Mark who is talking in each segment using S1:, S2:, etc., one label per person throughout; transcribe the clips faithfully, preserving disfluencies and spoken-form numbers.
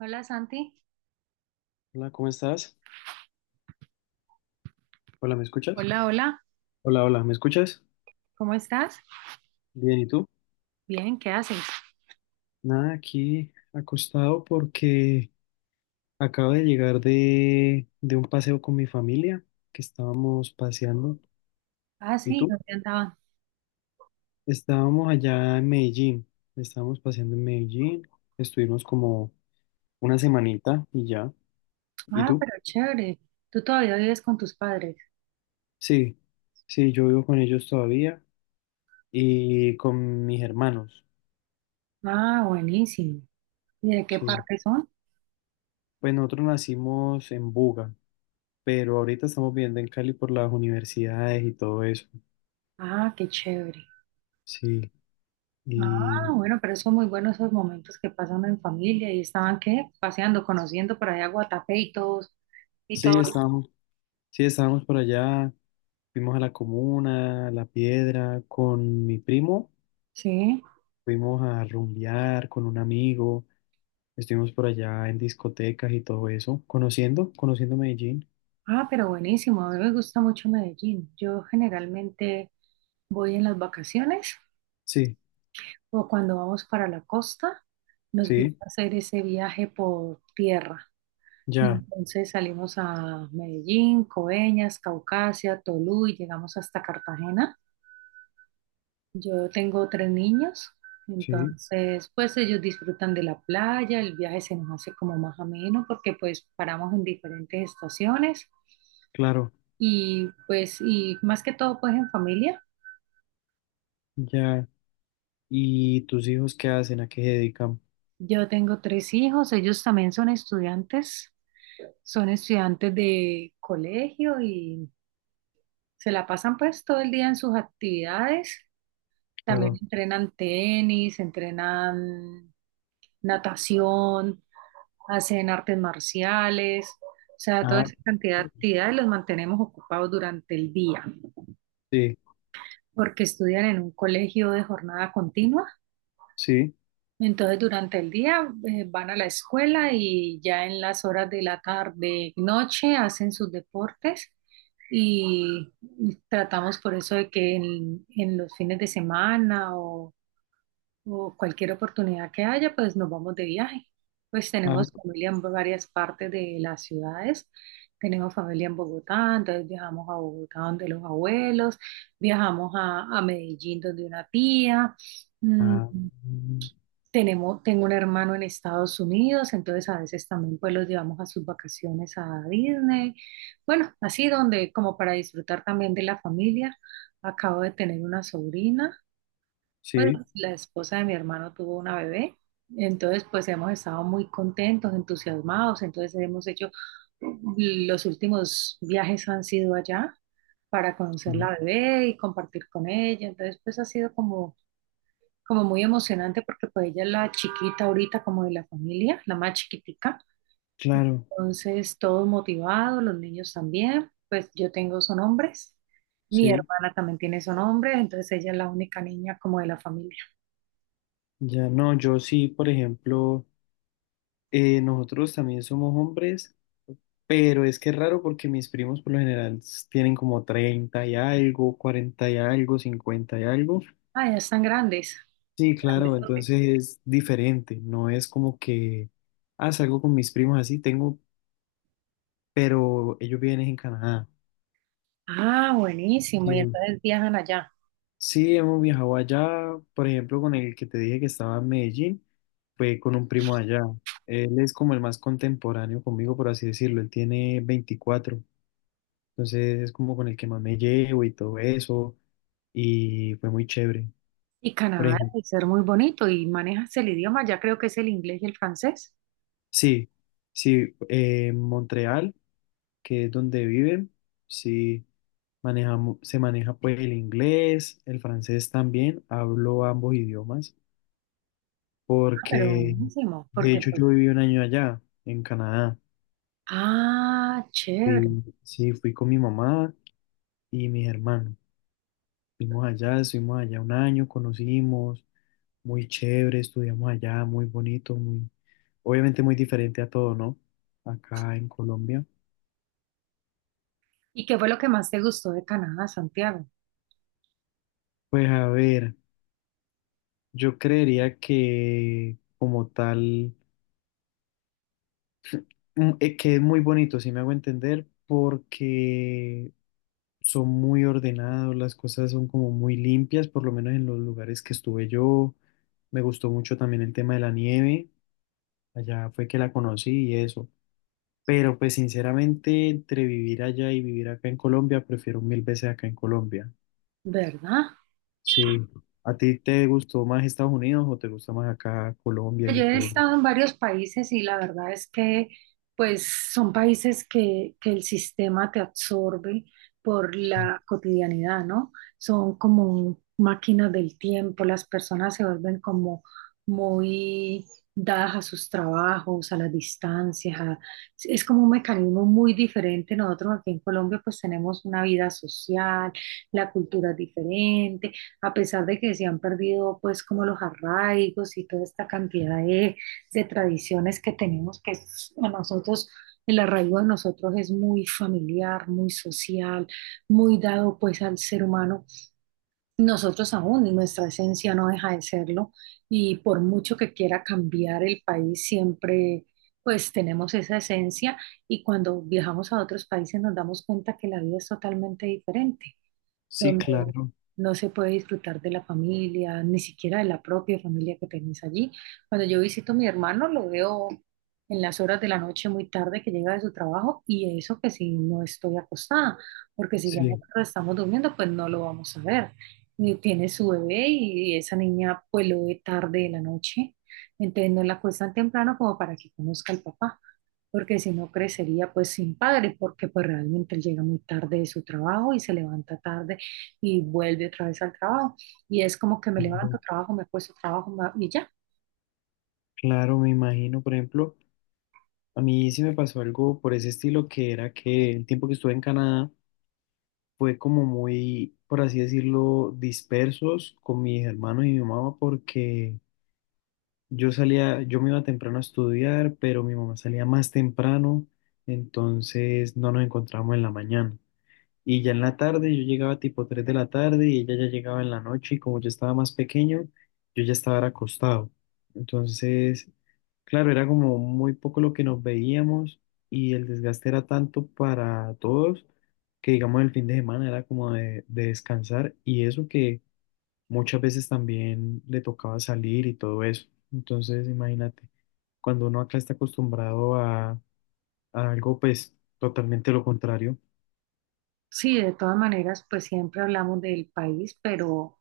S1: Hola, Santi.
S2: Hola, ¿cómo estás? Hola, ¿me escuchas?
S1: Hola, hola,
S2: Hola, hola, ¿me escuchas?
S1: ¿cómo estás?
S2: Bien, ¿y tú?
S1: Bien, ¿qué haces?
S2: Nada, aquí acostado porque acabo de llegar de, de un paseo con mi familia, que estábamos paseando.
S1: Ah,
S2: ¿Y
S1: sí,
S2: tú?
S1: ¿dónde andaban?
S2: Estábamos allá en Medellín, estábamos paseando en Medellín, estuvimos como una semanita y ya. ¿Y
S1: Ah,
S2: tú?
S1: pero chévere, tú todavía vives con tus padres.
S2: Sí, sí, yo vivo con ellos todavía y con mis hermanos,
S1: Ah, buenísimo. ¿Y de qué
S2: sí.
S1: parte son?
S2: Pues nosotros nacimos en Buga, pero ahorita estamos viendo en Cali por las universidades y todo eso.
S1: Ah, qué chévere.
S2: Sí,
S1: Ah,
S2: y
S1: bueno, pero son muy buenos esos momentos que pasan en familia. Y estaban, ¿qué? Paseando, conociendo por allá Guatapé y todos, y
S2: sí,
S1: todos.
S2: estábamos, sí, estábamos por allá, fuimos a la comuna, a La Piedra, con mi primo,
S1: Sí.
S2: fuimos a rumbear con un amigo, estuvimos por allá en discotecas y todo eso, conociendo, conociendo Medellín.
S1: Ah, pero buenísimo, a mí me gusta mucho Medellín. Yo generalmente voy en las vacaciones
S2: Sí,
S1: o cuando vamos para la costa, nos gusta
S2: sí,
S1: hacer ese viaje por tierra. Y
S2: ya,
S1: entonces salimos a Medellín, Coveñas, Caucasia, Tolú y llegamos hasta Cartagena. Yo tengo tres niños,
S2: sí,
S1: entonces pues ellos disfrutan de la playa, el viaje se nos hace como más ameno porque pues paramos en diferentes estaciones
S2: claro,
S1: y pues y más que todo pues en familia.
S2: ya. ¿Y tus hijos qué hacen? ¿A qué se dedican?
S1: Yo tengo tres hijos, ellos también son estudiantes. Son estudiantes de colegio y se la pasan pues todo el día en sus actividades. También
S2: Claro.
S1: entrenan tenis, entrenan natación, hacen artes marciales. O sea, toda
S2: Ah,
S1: esa cantidad de actividades los mantenemos ocupados durante el día,
S2: sí,
S1: porque estudian en un colegio de jornada continua.
S2: sí.
S1: Entonces, durante el día eh, van a la escuela y ya en las horas de la tarde, noche, hacen sus deportes y tratamos por eso de que en, en los fines de semana o, o cualquier oportunidad que haya, pues nos vamos de viaje. Pues
S2: Ah,
S1: tenemos familia en varias partes de las ciudades. Tenemos familia en Bogotá, entonces viajamos a Bogotá donde los abuelos, viajamos a, a Medellín donde una tía. Mm,
S2: ah, mm.
S1: tenemos, tengo un hermano en Estados Unidos, entonces a veces también pues los llevamos a sus vacaciones a Disney. Bueno, así donde como para disfrutar también de la familia. Acabo de tener una sobrina, pues
S2: Sí,
S1: la esposa de mi hermano tuvo una bebé, entonces pues hemos estado muy contentos, entusiasmados, entonces hemos hecho, los últimos viajes han sido allá para conocer
S2: sí,
S1: la bebé y compartir con ella, entonces pues ha sido como como muy emocionante porque pues ella es la chiquita ahorita como de la familia, la más chiquitica.
S2: claro,
S1: Entonces todos motivados, los niños también, pues yo tengo son hombres, mi
S2: sí.
S1: hermana también tiene son hombres, entonces ella es la única niña como de la familia.
S2: Ya no, yo sí, por ejemplo, eh, nosotros también somos hombres, pero es que es raro porque mis primos por lo general s- tienen como treinta y algo, cuarenta y algo, cincuenta y algo.
S1: Ah, ya están grandes,
S2: Sí, claro,
S1: grandesotes.
S2: entonces es diferente, no es como que, ah, salgo con mis primos así, tengo, pero ellos viven es en Canadá.
S1: Ah, buenísimo, y
S2: Sí.
S1: entonces viajan allá.
S2: Sí, hemos viajado allá, por ejemplo, con el que te dije que estaba en Medellín, fue con un primo allá. Él es como el más contemporáneo conmigo, por así decirlo, él tiene veinticuatro, entonces es como con el que más me llevo y todo eso, y fue muy chévere.
S1: Y
S2: Por
S1: Canadá
S2: ejemplo,
S1: debe ser muy bonito y manejas el idioma, ya creo que es el inglés y el francés.
S2: sí, sí, eh, Montreal, que es donde viven, sí, manejamos, se maneja pues el inglés, el francés también, hablo ambos idiomas,
S1: Ah, pero
S2: porque
S1: buenísimo,
S2: de
S1: porque
S2: hecho
S1: pues,
S2: yo viví un año allá, en Canadá.
S1: ah, chévere.
S2: Fui- sí, fui con mi mamá y mis hermanos. Fuimos allá, estuvimos allá un año, conocimos, muy chévere, estudiamos allá, muy bonito, muy, obviamente muy diferente a todo, ¿no? Acá en Colombia.
S1: ¿Y qué fue lo que más te gustó de Canadá, Santiago?
S2: Pues a ver, yo creería que como tal... mm, eh, que es muy bonito, si me hago entender, porque son muy ordenados, las cosas son como muy limpias, por lo menos en los lugares que estuve yo. Me gustó mucho también el tema de la nieve, allá fue que la conocí y eso. Pero pues sinceramente, entre vivir allá y vivir acá en Colombia, prefiero mil veces acá en Colombia.
S1: ¿Verdad?
S2: Sí, ¿a ti te gustó más Estados Unidos o te gusta más acá Colombia
S1: Pues yo
S2: y
S1: he
S2: todo eso?
S1: estado en varios países y la verdad es que pues son países que, que el sistema te absorbe por
S2: Sí,
S1: la cotidianidad, ¿no? Son como máquinas del tiempo, las personas se vuelven como muy dadas a sus trabajos, a las distancias, a- es como un mecanismo muy diferente. Nosotros aquí en Colombia pues tenemos una vida social, la cultura es diferente. A pesar de que se han perdido pues como los arraigos y toda esta cantidad de, de tradiciones que tenemos, que es- a nosotros, el arraigo de nosotros es muy familiar, muy social, muy dado pues al ser humano. Nosotros aún, en nuestra esencia no deja de serlo y por mucho que quiera cambiar el país, siempre pues tenemos esa esencia y cuando viajamos a otros países nos damos cuenta que la vida es totalmente diferente
S2: sí,
S1: donde
S2: claro,
S1: no se puede disfrutar de la familia, ni siquiera de la propia familia que tenés allí. Cuando yo visito a mi hermano, lo veo en las horas de la noche muy tarde que llega de su trabajo y eso que si no estoy acostada, porque si ya
S2: sí,
S1: nosotros estamos durmiendo, pues no lo vamos a ver. Y tiene su bebé y esa niña pues lo ve tarde de la noche, entonces no la acuestan temprano como para que conozca al papá porque si no crecería pues sin padre, porque pues realmente él llega muy tarde de su trabajo y se levanta tarde y vuelve otra vez al trabajo. Y es como que me levanto,
S2: claro,
S1: trabajo, me puesto trabajo ma- y ya.
S2: claro, me imagino, por ejemplo. A mí sí me pasó algo por ese estilo que era que el tiempo que estuve en Canadá fue como muy, por así decirlo, dispersos con mis hermanos y mi mamá porque yo salía, yo me iba temprano a estudiar, pero mi mamá salía más temprano, entonces no nos encontramos en la mañana. Y ya en la tarde, yo llegaba tipo tres de la tarde y ella ya llegaba en la noche y como yo estaba más pequeño, yo ya estaba acostado. Entonces, claro, era como muy poco lo que nos veíamos y el desgaste era tanto para todos que digamos el fin de semana era como de, de descansar y eso que muchas veces también le tocaba salir y todo eso. Entonces, imagínate, cuando uno acá está acostumbrado a, a algo, pues totalmente lo contrario.
S1: Sí, de todas maneras, pues siempre hablamos del país, pero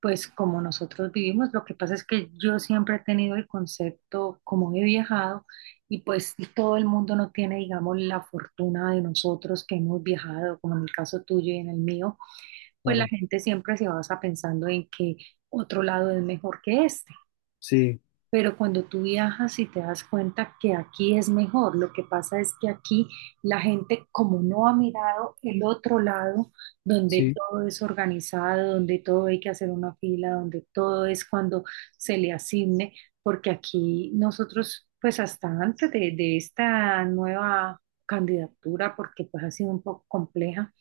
S1: pues como nosotros vivimos, lo que pasa es que yo siempre he tenido el concepto, como he viajado, y pues todo el mundo no tiene, digamos, la fortuna de nosotros que hemos viajado, como en el caso tuyo y en el mío, pues la
S2: Claro,
S1: gente siempre se basa pensando en que otro lado es mejor que este.
S2: sí,
S1: Pero cuando tú viajas y te das cuenta que aquí es mejor, lo que pasa es que aquí la gente como no ha mirado el otro lado, donde
S2: sí.
S1: todo es organizado, donde todo hay que hacer una fila, donde todo es cuando se le asigne, porque aquí nosotros, pues hasta antes de, de esta nueva candidatura, porque pues ha sido un poco compleja,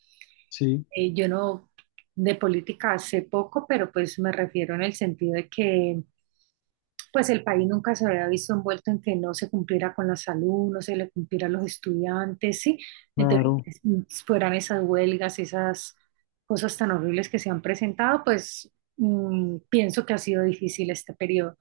S2: Sí,
S1: eh, yo no de política hace poco, pero pues me refiero en el sentido de que pues el país nunca se había visto envuelto en que no se cumpliera con la salud, no se le cumpliera a los estudiantes, ¿sí? Entonces,
S2: claro.
S1: es- fueran esas huelgas, esas cosas tan horribles que se han presentado, pues mm, pienso que ha sido difícil este periodo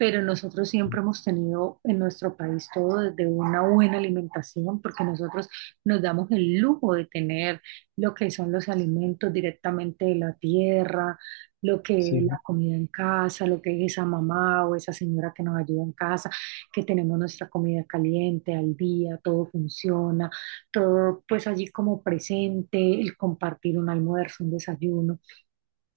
S1: pero nosotros siempre hemos tenido en nuestro país todo desde una buena alimentación, porque nosotros nos damos el lujo de tener lo que son los alimentos directamente de la tierra, lo que es la
S2: Sí,
S1: comida en casa, lo que es esa mamá o esa señora que nos ayuda en casa, que tenemos nuestra comida caliente al día, todo funciona, todo pues allí como presente, el compartir un almuerzo, un desayuno,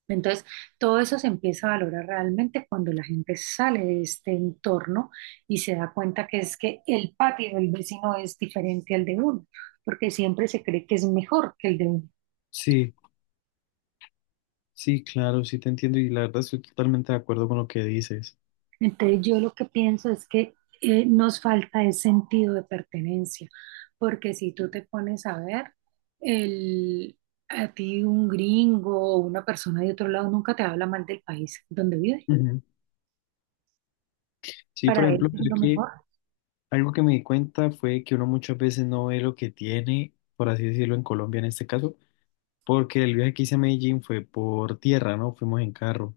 S1: entonces, todo eso se empieza a valorar realmente cuando la gente sale de este entorno y se da cuenta que es que el patio del vecino es diferente al de uno, porque siempre se cree que es mejor que el de uno.
S2: sí, sí, claro, sí te entiendo y la verdad estoy totalmente de acuerdo con lo que dices.
S1: Entonces, yo lo que pienso es que eh, nos falta ese sentido de pertenencia, porque si tú te pones a ver, el, a ti un gringo o una persona de otro lado nunca te habla mal del país donde vive.
S2: Ujú. Sí,
S1: Para
S2: por
S1: él
S2: ejemplo,
S1: es
S2: es
S1: lo
S2: que
S1: mejor.
S2: algo que me di cuenta fue que uno muchas veces no ve lo que tiene, por así decirlo, en Colombia en este caso, porque el viaje que hice a Medellín fue por tierra, ¿no? Fuimos en carro.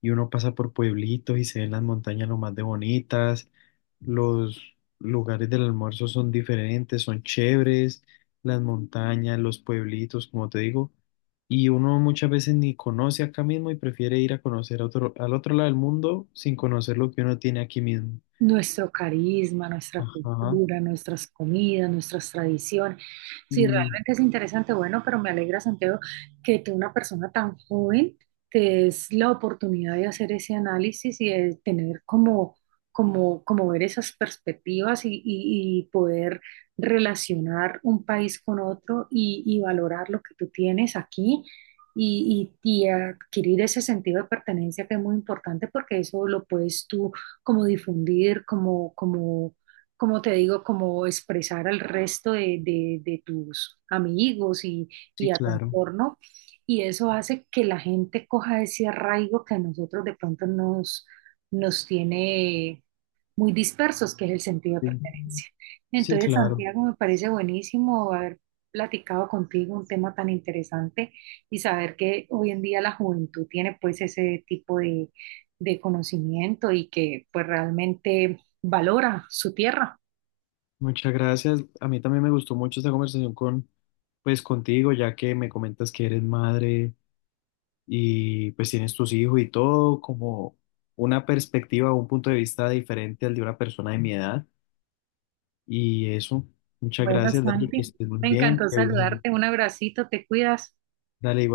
S2: Y uno pasa por pueblitos y se ven las montañas lo más de bonitas, los lugares del almuerzo son diferentes, son chéveres, las montañas, los pueblitos, como te digo, y uno muchas veces ni conoce acá mismo y prefiere ir a conocer a otro, al otro lado del mundo sin conocer lo que uno tiene aquí mismo.
S1: Nuestro carisma, nuestra
S2: Ajá,
S1: cultura, nuestras comidas, nuestras tradiciones. Sí,
S2: y
S1: realmente es interesante, bueno, pero me alegra, Santiago, que tú, una persona tan joven, te des la oportunidad de hacer ese análisis y de tener como, como, como ver esas perspectivas y, y- y poder relacionar un país con otro y, y valorar lo que tú tienes aquí. Y, y, y adquirir ese sentido de pertenencia que es muy importante porque eso lo puedes tú como difundir, como, como, como te digo, como expresar al resto de, de- de tus amigos y, y
S2: sí,
S1: a tu
S2: claro.
S1: entorno. Y eso hace que la gente coja ese arraigo que a nosotros de pronto nos, nos tiene muy dispersos, que es el sentido de
S2: Sí,
S1: pertenencia.
S2: sí,
S1: Entonces,
S2: claro.
S1: Santiago, me parece buenísimo haber platicado contigo un tema tan interesante y saber que hoy en día la juventud tiene pues ese tipo de, de conocimiento y que pues realmente valora su tierra.
S2: Muchas gracias. A mí también me gustó mucho esta conversación con, pues contigo, ya que me comentas que eres madre y pues tienes tus hijos y todo como una perspectiva o un punto de vista diferente al de una persona de mi edad. Y eso, muchas
S1: Bueno,
S2: gracias, Dani, que
S1: Santi,
S2: estés muy
S1: me
S2: bien.
S1: encantó
S2: Que viajes-
S1: saludarte, un abracito, te cuidas.
S2: Dale igual.